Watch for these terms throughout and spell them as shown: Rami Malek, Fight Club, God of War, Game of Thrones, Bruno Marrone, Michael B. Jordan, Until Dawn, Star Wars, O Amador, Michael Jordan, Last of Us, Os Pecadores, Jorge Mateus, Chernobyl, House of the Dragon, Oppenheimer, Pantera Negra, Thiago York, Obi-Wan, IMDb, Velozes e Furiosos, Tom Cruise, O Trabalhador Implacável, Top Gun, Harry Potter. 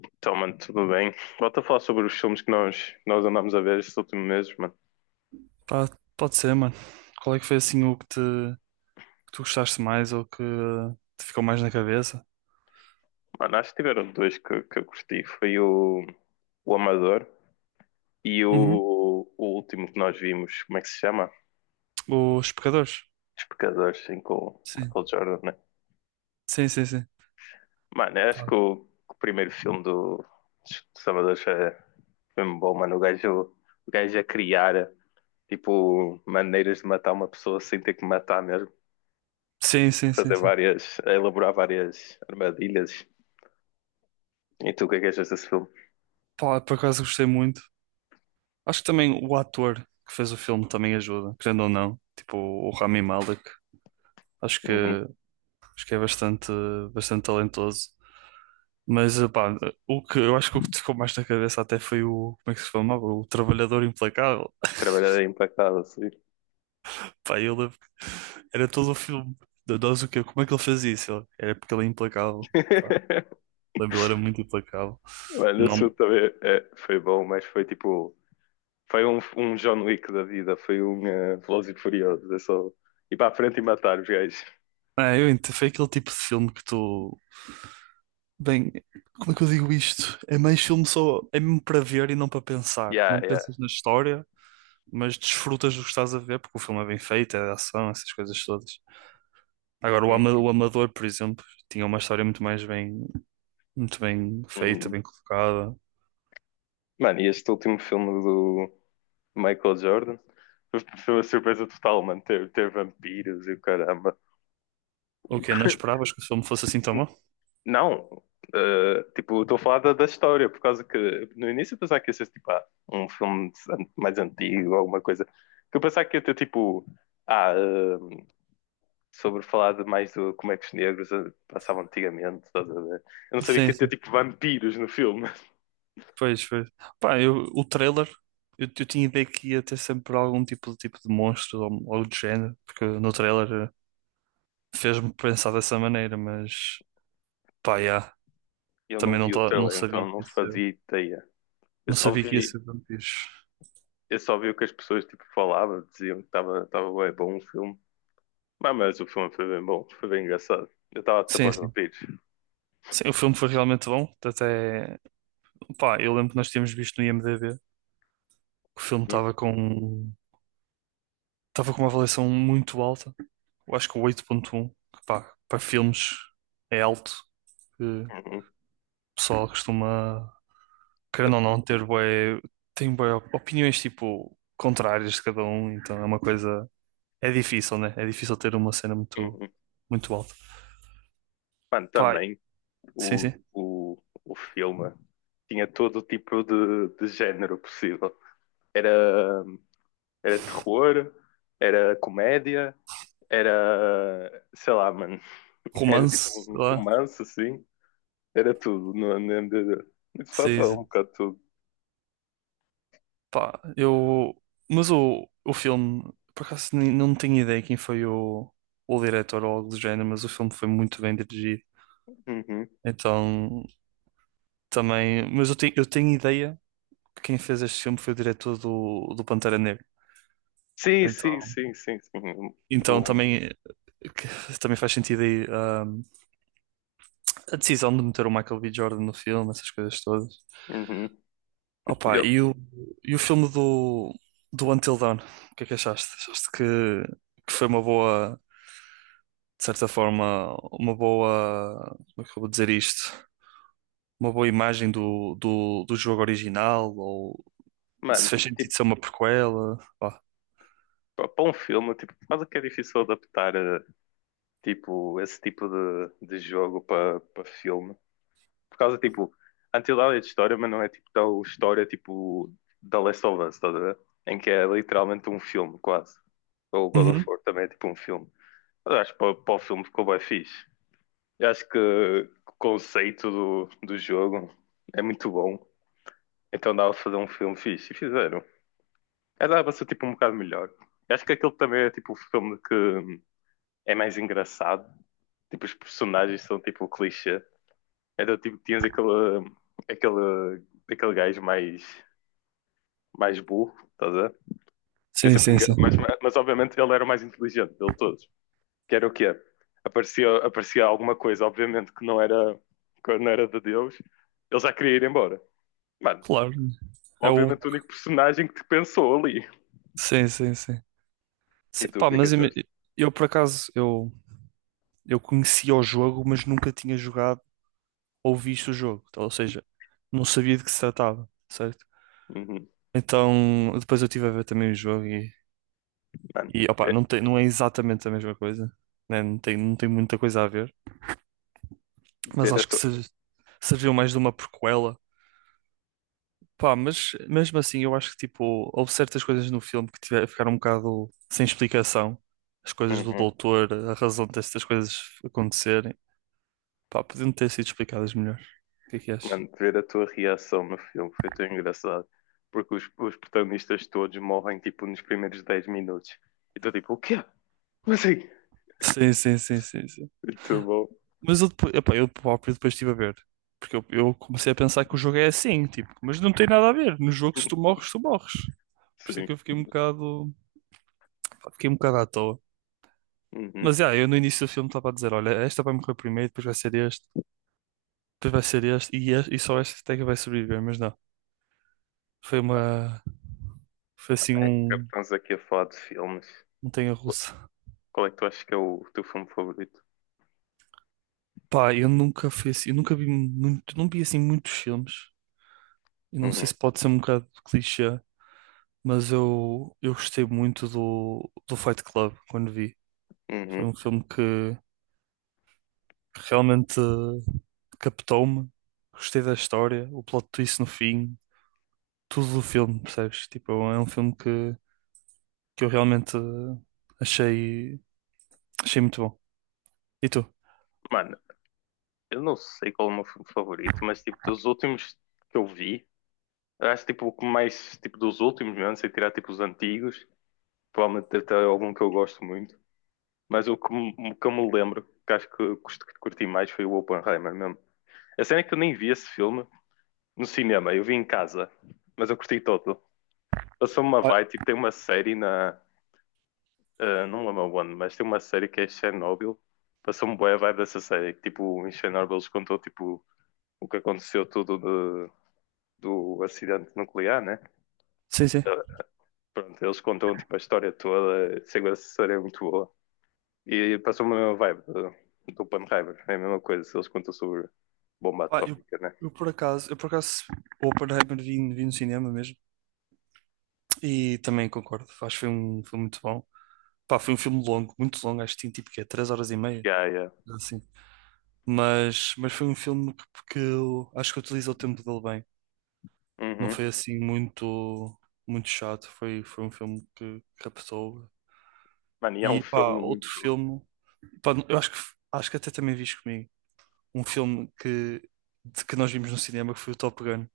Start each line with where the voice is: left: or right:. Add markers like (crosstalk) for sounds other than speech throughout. left: Então, mano, tudo bem. Volto a falar sobre os filmes que nós andámos a ver estes últimos meses, mano.
right: Pá, pode ser, mano. Qual é que foi assim que tu gostaste mais ou que te ficou mais na cabeça?
left: Mano, acho que tiveram dois que eu curti. Foi o Amador e
right: Uhum.
left: o último que nós vimos, como é que se chama?
right: Os Pecadores.
left: Os Pecadores, sim, com o
right: Sim.
left: Michael Jordan, né?
right: Sim, sim, sim.
left: Mano, eu acho que o primeiro filme dos Amadores foi mesmo bom, mano. O gajo a criar, tipo, maneiras de matar uma pessoa sem ter que matar mesmo.
right: Sim, sim, sim,
left: Fazer
right: sim.
left: várias, a elaborar várias armadilhas. E tu, o que é que achas desse filme?
right: Pá, por acaso gostei muito. Acho que também o ator que fez o filme também ajuda, querendo ou não. Tipo, o Rami Malek. Acho
left: Uhum.
right: que, acho que é bastante talentoso. Mas, pá, eu acho que o que te ficou mais na cabeça até foi o, como é que se chamava? O Trabalhador Implacável.
left: Trabalhar é impecável, sim.
right: Pá, eu lembro que era todo o filme da Dose o quê? Como é que ele fazia isso? Era porque ele é implacável. Pá,
left: (laughs)
right: lembro, ele era muito implacável.
left: Mas esse
right: Não,
left: filme também foi bom, mas foi tipo. Foi um, um John Wick da vida, foi um Velozes e Furiosos. É só ir para a frente e matar os gajos.
right: é, eu entendo, foi aquele tipo de filme que tu. Bem, como é que eu digo isto? É mais filme só. É mesmo para ver e não para pensar.
left: Yeah,
right: Não
left: yeah.
right: pensas na história, mas desfrutas do que estás a ver, porque o filme é bem feito, é de ação, essas coisas todas. Agora,
left: Hum,
right: O Amador, por exemplo, tinha uma história muito bem feita,
left: hum.
right: bem colocada.
left: Mano, e este último filme do Michael Jordan foi foi uma surpresa total, mano. Ter vampiros e o caramba.
right: O quê? Não
left: (laughs)
right: esperavas que o filme fosse assim tão bom?
left: Não, tipo, estou a falar da história, por causa que no início eu pensava que ia ser tipo, ah, um filme an- mais antigo, alguma coisa. Que eu pensava que ia ter tipo, ah, eh, sobre falar de mais do como é que os negros passavam antigamente, estás a ver? Eu não sabia que
right: Sim,
left: ia ter
right: sim.
left: tipo vampiros no filme.
right: Pois, foi. Pá, o trailer, eu tinha ideia que ia ter sempre algum tipo de monstro ou algo do género, porque no trailer fez-me pensar dessa maneira, mas pá, yeah,
left: Eu não
right: também não,
left: vi o
right: não
left: trailer,
right: sabia
left: então
right: que
left: não
right: ia ser,
left: fazia ideia. Eu
right: não
left: só
right: sabia que ia
left: vi,
right: ser vampiros.
left: eu só vi o que as pessoas tipo, falavam, diziam que estava estava bem bom o filme. Mas o filme foi bem bom, foi bem engraçado. Eu estava a dizer para
right: Sim,
left: os
right: sim.
left: vampiros.
right: Sim, o filme foi realmente bom. Até, pá, eu lembro que nós tínhamos visto no IMDb que o filme
left: Hum,
right: estava com uma avaliação muito alta. Eu acho que o 8,1, que pá, para filmes é alto, que o
left: hum,
right: pessoal costuma querendo ou não, tem bué opiniões tipo contrárias de cada um, então é uma coisa. É difícil, né? É difícil ter uma cena muito,
left: hum.
right: muito alta.
left: Mano,
right: Pá,
left: também
right: sim,
left: o,
right: sim.
left: o, o filme tinha todo o tipo de género possível. Era, era terror, era comédia, era, sei lá, mano, (laughs) era tipo
right: Romance,
left: um
right: sei lá.
left: romance assim. Era tudo no MDD. De fato,
right: Sim,
left: era um
right: sim.
left: bocado tudo.
right: Pá, eu. Mas o filme, por acaso não tenho ideia quem foi o diretor ou algo do género, mas o filme foi muito bem dirigido.
left: Uhum.
right: Então, também. Mas eu tenho ideia que quem fez este filme foi o diretor do Pantera Negra.
left: Sim, sim,
right: Então,
left: sim, sim, sim. Um,
right: então
left: um,
right: também. Que (laughs) também faz sentido aí a decisão de meter o Michael B. Jordan no filme, essas coisas todas.
left: uhum.
right: Opa,
left: eu-
right: e o filme do Until Dawn, o que é que achaste? Achaste que foi uma boa, de certa forma, uma boa, como é que eu vou dizer isto? Uma boa imagem do jogo original, ou se
left: mano,
right: fez sentido
left: tipo,
right: ser uma prequela? Pá.
left: para um filme, tipo, quase que é difícil adaptar tipo, esse tipo de jogo para para filme. Por causa, tipo, Until Dawn é de história, mas não é tipo tal história tipo da Last of Us, estás a ver? Em que é literalmente um filme, quase. Ou God of
right: Uhum.
left: War também é tipo um filme. Mas acho que para o filme ficou bem fixe. Eu acho que o conceito do jogo é muito bom. Então dava pra fazer um filme fixe. E fizeram. Era dava pra ser tipo um bocado melhor. Eu acho que aquele também é tipo o filme que é mais engraçado. Tipo, os personagens são tipo clichê. Era tipo, tinhas aquele, aquele gajo mais burro, estás a ver? Que é
right: Sim,
left: sempre
right: sim, sim.
left: mas obviamente ele era o mais inteligente dele todos. Que era o quê? Aparecia alguma coisa, obviamente, que não era de Deus. Ele já queria ir embora. Mano,
right: Claro, é o.
left: obviamente o único personagem que te pensou ali.
right: Sim, sim, sim.
left: E
right: Sim,
left: tu, o
right: pá,
left: que é que
right: mas
left: achaste?
right: eu por acaso, eu conhecia o jogo, mas nunca tinha jogado ou visto o jogo. Então, ou seja, não sabia de que se tratava, certo?
left: Uhum.
right: Então, depois eu estive a ver também o jogo e,
left: Mano,
right: opa,
left: ve-
right: não é exatamente a mesma coisa, né? Não tem muita coisa a ver, mas
left: ver a
right: acho que
left: tua...
right: serviu mais de uma prequela. Pá, mas mesmo assim, eu acho que tipo, houve certas coisas no filme ficaram um bocado sem explicação. As coisas do
left: Uhum.
right: doutor, a razão destas coisas acontecerem, pá, podiam ter sido explicadas melhor. O que é que achas?
left: Mano, ver a tua reação no filme foi tão engraçado. Porque os protagonistas todos morrem, tipo, nos primeiros 10 minutos. E tu, tipo, o quê? Como assim?
right: Sim, sim, sim, sim, sim.
left: Muito bom.
right: Mas eu, depois, epá, eu próprio depois estive a ver. Porque eu comecei a pensar que o jogo é assim, tipo, mas não tem nada a ver. No jogo, se tu morres, tu morres. Por isso é
left: Sim.
right: que eu fiquei um bocado à toa.
left: Uhum.
right: Mas já, eu no início do filme estava a dizer: olha, esta vai morrer primeiro, depois vai ser este, depois vai ser este, e, este, e só esta até que vai sobreviver. Mas não, foi uma. Foi assim
left: É que
right: um.
left: estamos aqui a falar de filmes.
right: Montanha
left: Qu-
right: russa.
left: Qual é que tu achas que é o teu filme favorito?
right: Pá, eu nunca fui assim, eu nunca vi muito, não vi assim muitos filmes. E não sei
left: Uhum.
right: se pode ser um bocado clichê, mas eu gostei muito do Fight Club quando vi. Foi
left: Uhum.
right: um filme que realmente captou-me. Gostei da história, o plot twist no fim, tudo do filme, percebes? Tipo, é um filme que eu realmente achei, achei muito bom. E tu?
left: Mano, eu não sei qual é o meu filme favorito, mas, tipo, dos últimos que eu vi. Eu acho tipo o que mais tipo dos últimos, mesmo, sem tirar tipo os antigos, provavelmente deve algum que eu gosto muito, mas o que, o que eu me lembro, que acho que que curti mais foi o Oppenheimer mesmo. A cena é que eu nem vi esse filme no cinema, eu vi em casa, mas eu curti todo. Passou-me uma
right: Olha,
left: vibe, tipo, tem uma série na. Não lembro onde, mas tem uma série que é Chernobyl. Passou-me boa a vibe dessa série, que tipo, em Chernobyl eles contou tipo o que aconteceu tudo do acidente nuclear, né?
right: sim, sim.
left: Pronto, eles contam tipo, a história toda, sei lá, a série é muito boa. E passou-me a mesma vibe do Oppenheimer, é a mesma coisa, eles contam sobre bomba
right: Pá, eu,
left: atómica, né?
right: eu por acaso, eu por acaso, o Oppenheimer vi no cinema mesmo. E também concordo, acho que foi um filme muito bom. Pá, foi um filme longo, muito longo, acho que tinha tipo que é 3 horas e meia
left: Yeah, yeah.
right: assim. Mas foi um filme que eu acho que utiliza o tempo dele bem. Não
left: Uhum.
right: foi assim muito, muito chato. Foi um filme que captou.
left: Mano, e há um
right: E pá,
left: filme
right: outro
left: muito
right: filme. Pá, eu acho que, até também viste comigo. Um filme que nós vimos no cinema que foi o Top Gun.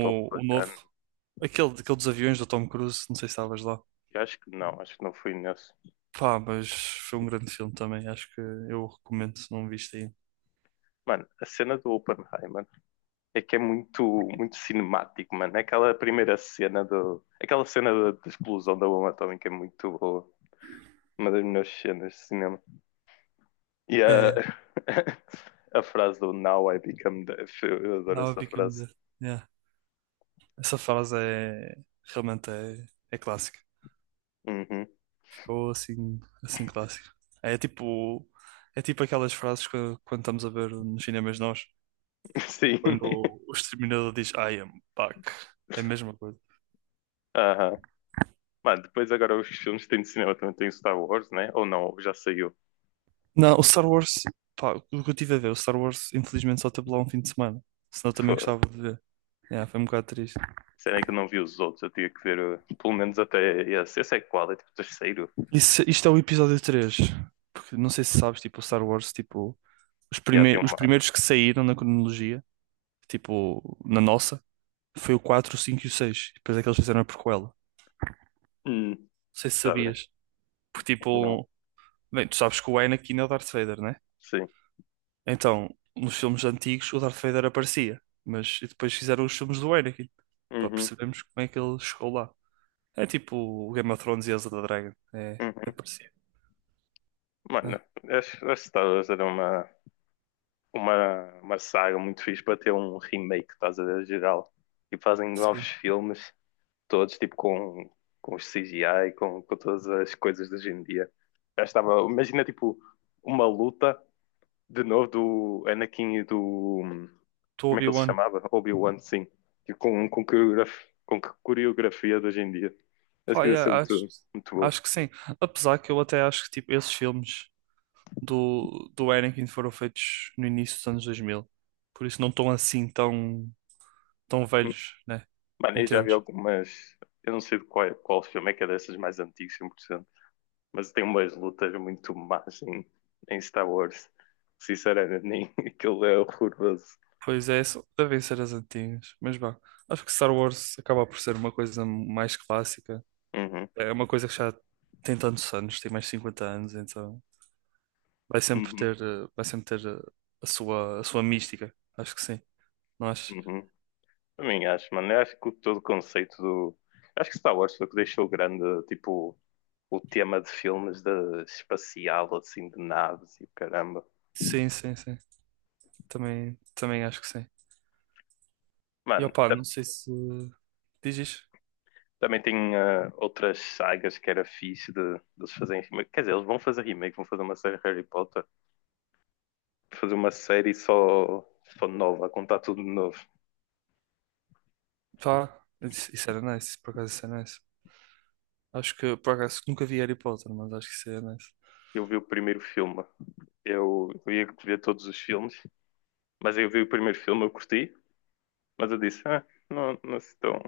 left: top
right: o novo.
left: bacana.
right: Aquele dos aviões do Tom Cruise. Não sei se estavas lá.
left: Eu acho que não fui nesse.
right: Pá, mas foi um grande filme também. Acho que eu o recomendo se não viste aí.
left: Mano, a cena do Oppenheimer é que é muito cinemático, mano. Aquela primeira cena do. Aquela cena da explosão da bomba atómica é muito boa. Uma das melhores cenas de cinema. E a,
right: É,
left: (laughs) a frase do Now I Become Deaf, eu adoro
right: Now I
left: essa
right: Become
left: frase.
right: Dead. Essa frase é realmente, é clássica.
left: Uhum.
right: Ficou assim, assim clássica. É tipo, é tipo aquelas frases que quando estamos a ver nos cinemas nós,
left: (laughs) Sim.
right: quando
left: (laughs)
right: o exterminador diz I am back. É a mesma coisa.
left: Aham. Mano, depois agora os filmes que têm de cinema também tem Star Wars, né? Ou não, já saiu.
right: Não, o Star Wars, pá, o que eu tive a ver, o Star Wars infelizmente só teve lá um fim de semana. Senão eu
left: Fô,
right: também gostava de ver. É, foi um bocado triste.
left: será que eu não vi os outros? Eu tinha que ver pelo menos até esse. Esse é qual? É tipo o terceiro.
right: Isso, Isto é o episódio 3. Porque não sei se sabes, tipo, o Star Wars, tipo, os
left: Já tem
right: primeiros, os
left: uma.
right: primeiros que saíram na cronologia, tipo, na nossa. Foi o 4, o 5 e o 6. Depois é que eles fizeram a prequela. Não
left: Hum.
right: sei se
left: Sabe?
right: sabias. Porque
left: Não.
right: tipo, bem, tu sabes que o Anakin é o Darth Vader, né?
left: Sim.
right: Então, nos filmes antigos o Darth Vader aparecia, mas e depois fizeram os filmes do Anakin para
left: Uhum.
right: percebermos como é que ele chegou lá. É tipo o Game of Thrones e House of the Dragon. É
left: Uhum.
right: parecido,
left: Mano,
right: né?
left: acho acho que Star Wars era uma saga muito fixe para ter um remake, estás a ver, geral. E fazem novos
right: Sim.
left: filmes todos, tipo com os CGI, com todas as coisas de hoje em dia. Já estava, imagina tipo uma luta de novo do Anakin e do.
right: Do
left: Como é que ele se
right: Obi-Wan.
left: chamava? Obi-Wan, sim. Tipo, coreografia, com que coreografia de hoje em dia. Acho
right: Pá,
left: que ia
right: é,
left: ser
right: acho,
left: muito boa.
right: acho que sim. Apesar que eu até acho que tipo, esses filmes do Anakin foram feitos no início dos anos 2000. Por isso não estão assim tão tão velhos, né?
left: Mano, eu já vi
right: Entendes?
left: algumas. Eu não sei de qual filme é que é dessas mais antigas, 100%, mas tem umas lutas muito más em, em Star Wars. Sinceramente, nem (laughs) aquilo é horroroso.
right: Pois é, devem ser as antigas. Mas vá, acho que Star Wars acaba por ser uma coisa mais clássica.
left: Uhum.
right: É uma coisa que já tem tantos anos, tem mais de 50 anos, então vai sempre
left: Uhum,
right: ter, eh, vai sempre ter eh, a sua mística. Acho que sim. Não acho?
left: uhum. Também acho, mano. Eu acho que todo o conceito do. Acho que Star Wars foi o que deixou grande, tipo, o tema de filmes de espacial, assim, de naves e o caramba.
right: Sim, sim, sim. Também acho que sim. E
left: Mano,
right: opá, não sei se diz isto.
left: também tem outras sagas que era fixe de eles fazerem remake. Quer dizer, eles vão fazer remake, vão fazer uma série de Harry Potter, fazer uma série só nova, a contar tudo de novo.
right: Pá, isso era nice, por acaso isso era nice. Acho que por acaso nunca vi Harry Potter, mas acho que isso era nice.
left: Eu vi o primeiro filme, eu ia ver todos os filmes, mas eu vi o primeiro filme, eu curti, mas eu disse, ah, não, não se tão,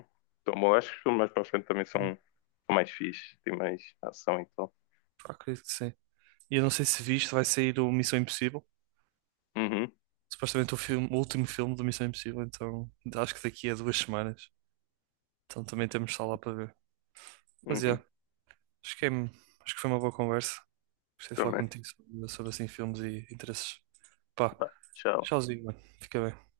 left: tão bom. Acho que os filmes mais para a frente também são, são mais fixes, tem mais ação então.
right: Pá, acredito que sim. E eu não sei se viste, vai sair o Missão Impossível.
left: Uhum,
right: Supostamente o filme, o último filme do Missão Impossível, então acho que daqui a 2 semanas. Então também temos sala para ver. Mas yeah,
left: uhum,
right: acho que foi uma boa conversa. Gostei de falar
left: também.
right: contigo sobre assim filmes e interesses. Pá,
left: Tá, tchau.
right: tchauzinho, mano. Fica bem.